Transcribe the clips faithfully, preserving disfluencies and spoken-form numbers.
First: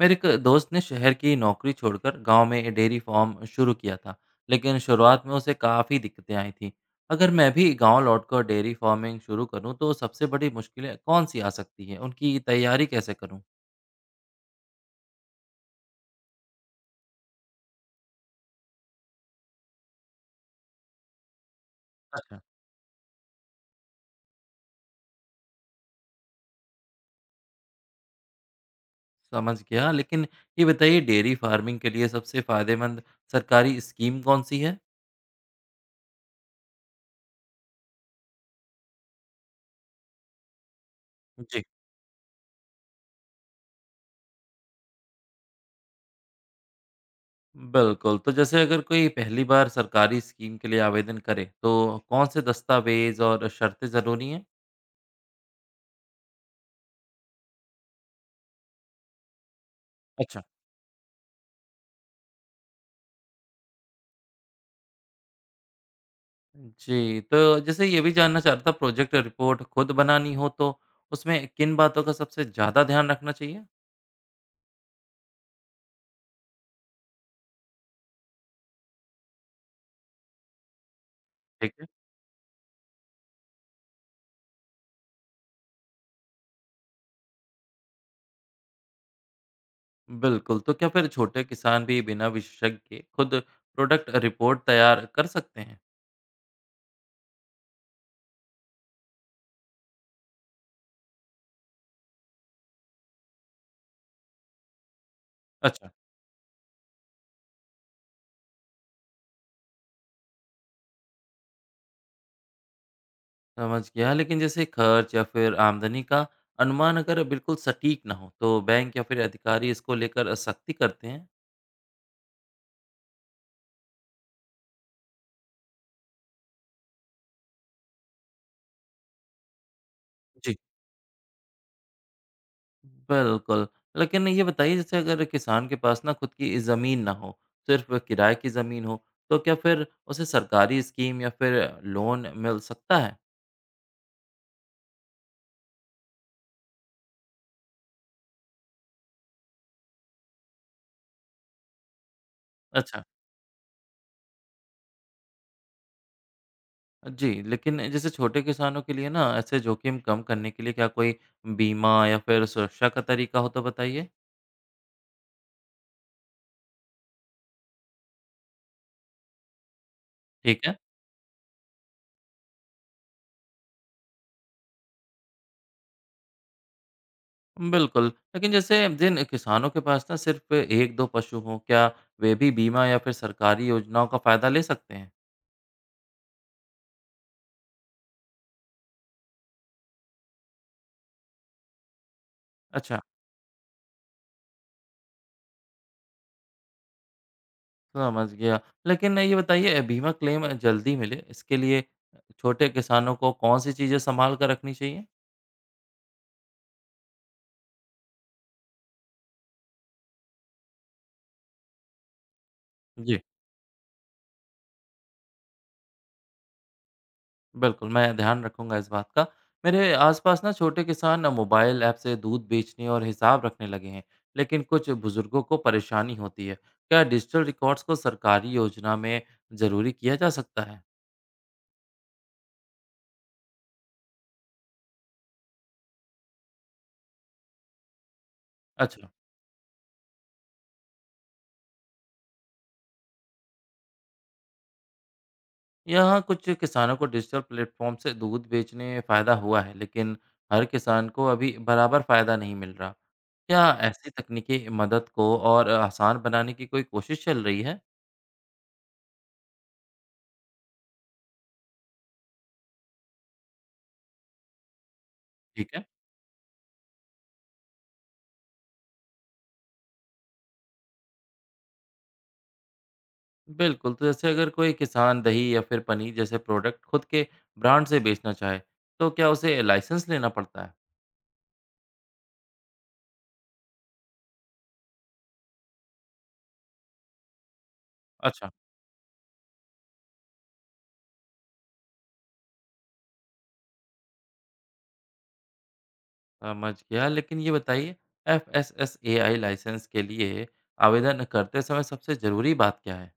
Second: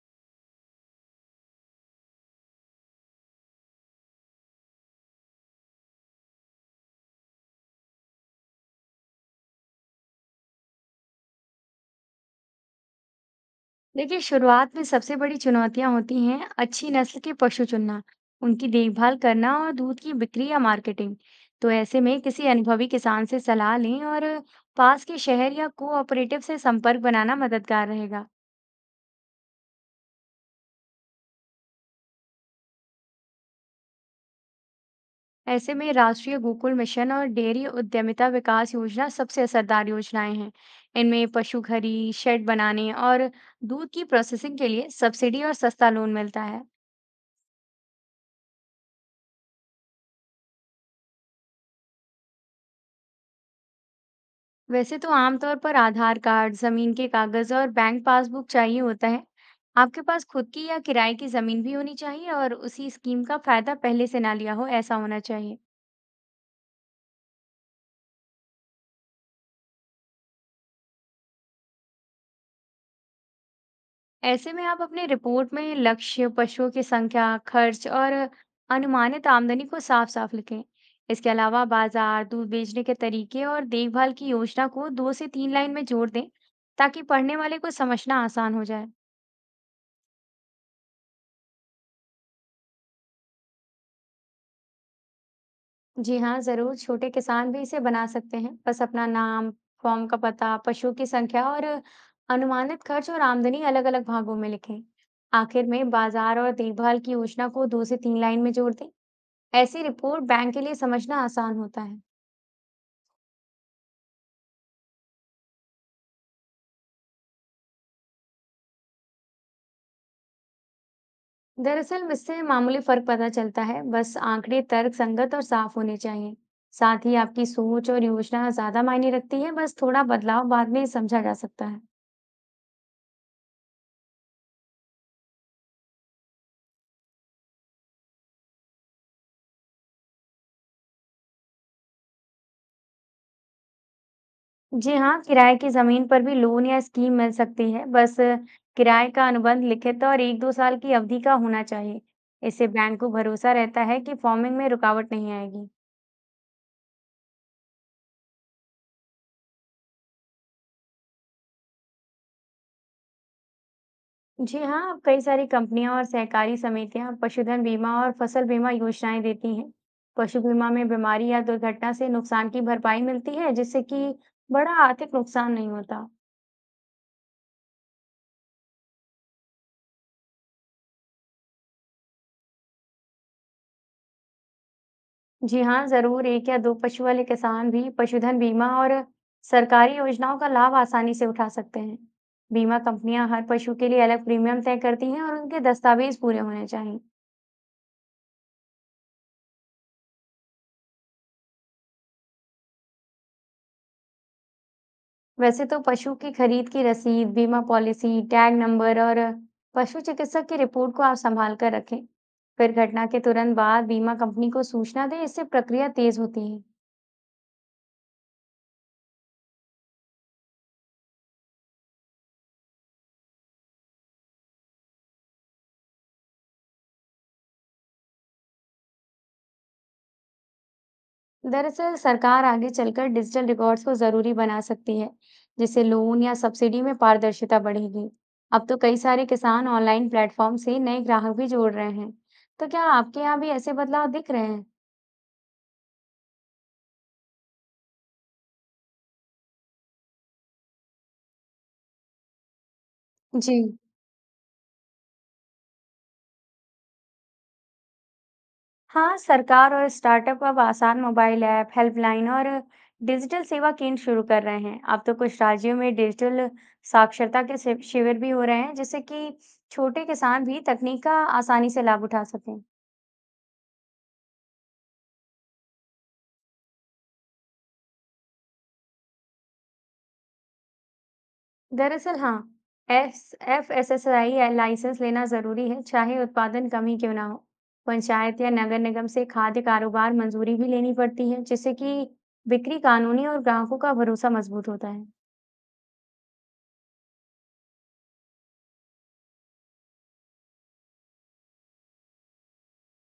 मेरे एक दोस्त ने शहर की नौकरी छोड़कर गांव में डेयरी फार्म शुरू किया था। लेकिन शुरुआत में उसे काफ़ी दिक्कतें आई थी। अगर मैं भी गांव लौटकर डेयरी फार्मिंग शुरू करूं तो सबसे बड़ी मुश्किलें कौन सी आ सकती हैं, उनकी तैयारी कैसे करूं? देखिए शुरुआत में सबसे बड़ी चुनौतियां होती हैं अच्छी नस्ल के पशु चुनना, उनकी देखभाल करना और दूध की बिक्री या मार्केटिंग। तो ऐसे में अच्छा। किसी अनुभवी किसान से सलाह लें और पास के शहर या कोऑपरेटिव से संपर्क बनाना मददगार रहेगा। समझ गया, लेकिन ये बताइए, डेयरी फार्मिंग के लिए सबसे फ़ायदेमंद सरकारी स्कीम कौन सी है? ऐसे में राष्ट्रीय गोकुल मिशन और डेयरी उद्यमिता विकास योजना सबसे असरदार योजनाएं हैं। इनमें पशु जी। घरी, शेड बनाने और दूध की प्रोसेसिंग के लिए सब्सिडी और सस्ता लोन मिलता है। बिल्कुल, तो जैसे अगर कोई पहली बार सरकारी स्कीम के लिए आवेदन करे तो कौन से दस्तावेज और शर्तें ज़रूरी हैं? वैसे तो आमतौर पर आधार कार्ड, जमीन के कागज और बैंक पासबुक चाहिए होता है। आपके पास खुद की या किराए की जमीन भी होनी चाहिए और उसी स्कीम का फायदा पहले से ना लिया हो ऐसा होना चाहिए। जी, तो जैसे ये भी जानना चाह रहा था, प्रोजेक्ट रिपोर्ट खुद बनानी हो तो उसमें किन बातों का सबसे ज़्यादा ध्यान रखना चाहिए? ऐसे में आप अपने रिपोर्ट में लक्ष्य, पशुओं की संख्या, खर्च और अनुमानित आमदनी को साफ-साफ लिखें। इसके अलावा ठीक है। बाजार, दूध बेचने के तरीके और देखभाल की योजना को दो से तीन लाइन में जोड़ दें ताकि पढ़ने वाले को समझना आसान हो जाए। बिल्कुल, तो क्या फिर छोटे किसान भी बिना विशेषज्ञ के खुद प्रोडक्ट रिपोर्ट तैयार कर सकते हैं? जी हाँ, ज़रूर। छोटे किसान भी इसे बना सकते हैं। बस अपना नाम, फॉर्म का पता, पशु की संख्या और अनुमानित खर्च और आमदनी अलग-अलग भागों में लिखें। आखिर अच्छा। में बाजार और देखभाल की योजना को दो से तीन लाइन में जोड़ दें। ऐसी रिपोर्ट बैंक के लिए समझना आसान होता है। समझ गया, लेकिन जैसे खर्च या फिर आमदनी का अनुमान अगर बिल्कुल सटीक ना हो, तो बैंक या फिर अधिकारी इसको लेकर सख्ती करते हैं? दरअसल, इससे मामूली फर्क पता चलता है। बस आंकड़े तर्क संगत और साफ होने चाहिए। साथ ही आपकी सोच और योजना ज़्यादा मायने रखती है। बस थोड़ा बदलाव जी। बाद में समझा जा सकता है। बिल्कुल। लेकिन ये बताइए, जैसे अगर किसान के पास ना खुद की ज़मीन ना हो, सिर्फ़ किराए की ज़मीन हो, तो क्या फिर उसे सरकारी स्कीम या फिर लोन मिल सकता है? जी हाँ, किराए की ज़मीन पर भी लोन या स्कीम मिल सकती है। बस किराए का अनुबंध लिखित और एक दो साल की अवधि का होना चाहिए। इससे बैंक अच्छा। को भरोसा रहता है कि फार्मिंग में रुकावट नहीं आएगी। जी, लेकिन जैसे छोटे किसानों के लिए ना, ऐसे जोखिम कम करने के लिए क्या कोई बीमा या फिर सुरक्षा का तरीका हो तो बताइए? जी हाँ, अब कई सारी कंपनियां और सहकारी समितियां पशुधन बीमा और फसल बीमा योजनाएं देती हैं। पशु ठीक बीमा है। में बीमारी या दुर्घटना से नुकसान की भरपाई मिलती है, जिससे कि बड़ा आर्थिक नुकसान नहीं होता। बिल्कुल, लेकिन जैसे जिन किसानों के पास ना सिर्फ़ एक दो पशु हों, क्या वे भी बीमा या फिर सरकारी योजनाओं का फ़ायदा ले सकते हैं? जी हाँ, ज़रूर। एक या दो पशु वाले किसान भी पशुधन बीमा और सरकारी योजनाओं का लाभ आसानी से उठा सकते हैं। बीमा अच्छा। कंपनियां हर पशु के लिए अलग प्रीमियम तय करती हैं और उनके दस्तावेज पूरे होने चाहिए। समझ गया। लेकिन ये बताइए, अ, बीमा क्लेम जल्दी मिले इसके लिए छोटे किसानों को कौन-सी चीज़ें सँभाल कर रखनी चाहिए? वैसे तो पशु की खरीद की रसीद, बीमा पॉलिसी, टैग नंबर और पशु चिकित्सक की रिपोर्ट को आप संभाल कर रखें। फिर घटना के जी। तुरंत बाद बीमा कंपनी को सूचना दें, इससे प्रक्रिया तेज़ होती है। बिल्कुल, मैं ध्यान रखूँगा इस बात का। मेरे आस-पास ना छोटे किसान मोबाइल ऐप से दूध बेचने और हिसाब रखने लगे हैं, लेकिन कुछ बुज़ुर्गों को परेशानी होती है। क्या डिजिटल रिकॉर्ड्स को सरकारी योजना में ज़रूरी किया जा सकता है? दरअसल सरकार आगे चलकर डिजिटल रिकॉर्ड्स को जरूरी बना सकती है जिससे लोन या सब्सिडी में पारदर्शिता बढ़ेगी। अब तो कई अच्छा, सारे किसान ऑनलाइन प्लेटफॉर्म से नए ग्राहक भी जोड़ रहे हैं। तो क्या आपके यहाँ भी ऐसे बदलाव दिख रहे हैं? यहाँ कुछ किसानों को डिजिटल प्लेटफ़ॉर्म से दूध बेचने फ़ायदा हुआ है, लेकिन हर किसान को अभी बराबर फ़ायदा नहीं मिल रहा। जी क्या ऐसी तकनीकी मदद को और आसान बनाने की कोई कोशिश चल रही है? हाँ, सरकार और स्टार्टअप अब आसान मोबाइल ऐप, हेल्पलाइन और डिजिटल सेवा केंद्र शुरू कर रहे हैं। अब तो कुछ ठीक राज्यों है। में डिजिटल साक्षरता के शि- शिविर भी हो रहे हैं, जिससे कि छोटे किसान भी तकनीक का आसानी से लाभ उठा सकें। बिल्कुल, तो जैसे अगर कोई किसान दही या फिर पनीर जैसे प्रोडक्ट खुद के ब्रांड से बेचना चाहे, तो क्या उसे लाइसेंस लेना पड़ता है? दरअसल हाँ, S F S S I licence लेना जरूरी है, चाहे उत्पादन कम ही क्यों ना हो। पंचायत अच्छा, या नगर निगम से खाद्य कारोबार मंजूरी भी लेनी पड़ती है, जिससे कि बिक्री कानूनी और ग्राहकों का भरोसा मजबूत होता है। समझ गया, लेकिन ये बताइए, F S S A I licence के लिए आवेदन करते समय सबसे ज़रूरी बात क्या है?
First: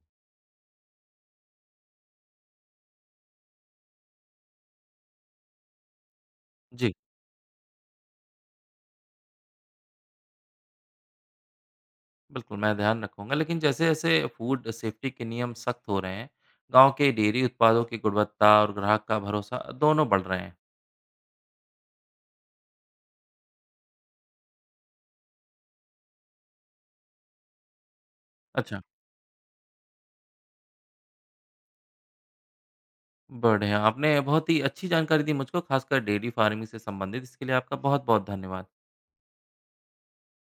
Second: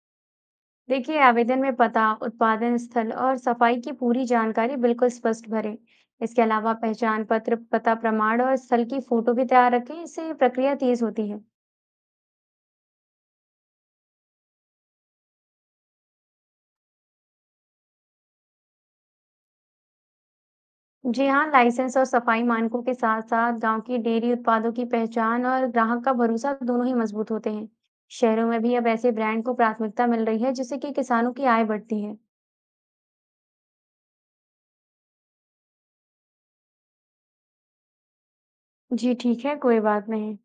देखिए, आवेदन में पता, उत्पादन स्थल और सफाई की पूरी जानकारी बिल्कुल स्पष्ट भरें। इसके अलावा जी, पहचान पत्र, पता प्रमाण और स्थल की फोटो भी तैयार रखें, इससे प्रक्रिया तेज होती है। बिल्कुल, मैं ध्यान रखूंगा, लेकिन जैसे-जैसे फूड सेफ्टी के नियम सख्त हो रहे हैं, गांव के डेयरी उत्पादों की गुणवत्ता और ग्राहक का भरोसा दोनों बढ़ रहे हैं। जी हाँ, लाइसेंस और सफाई मानकों के साथ साथ गांव की डेयरी उत्पादों की पहचान और ग्राहक का भरोसा दोनों ही मजबूत होते हैं। शहरों में भी अच्छा। अब ऐसे ब्रांड को प्राथमिकता मिल रही है, जिससे कि किसानों की आय बढ़ती है। बढ़िया, आपने बहुत ही अच्छी जानकारी दी मुझको, खासकर डेयरी फार्मिंग से संबंधित। इसके लिए आपका बहुत-बहुत धन्यवाद। जी ठीक है, कोई बात नहीं।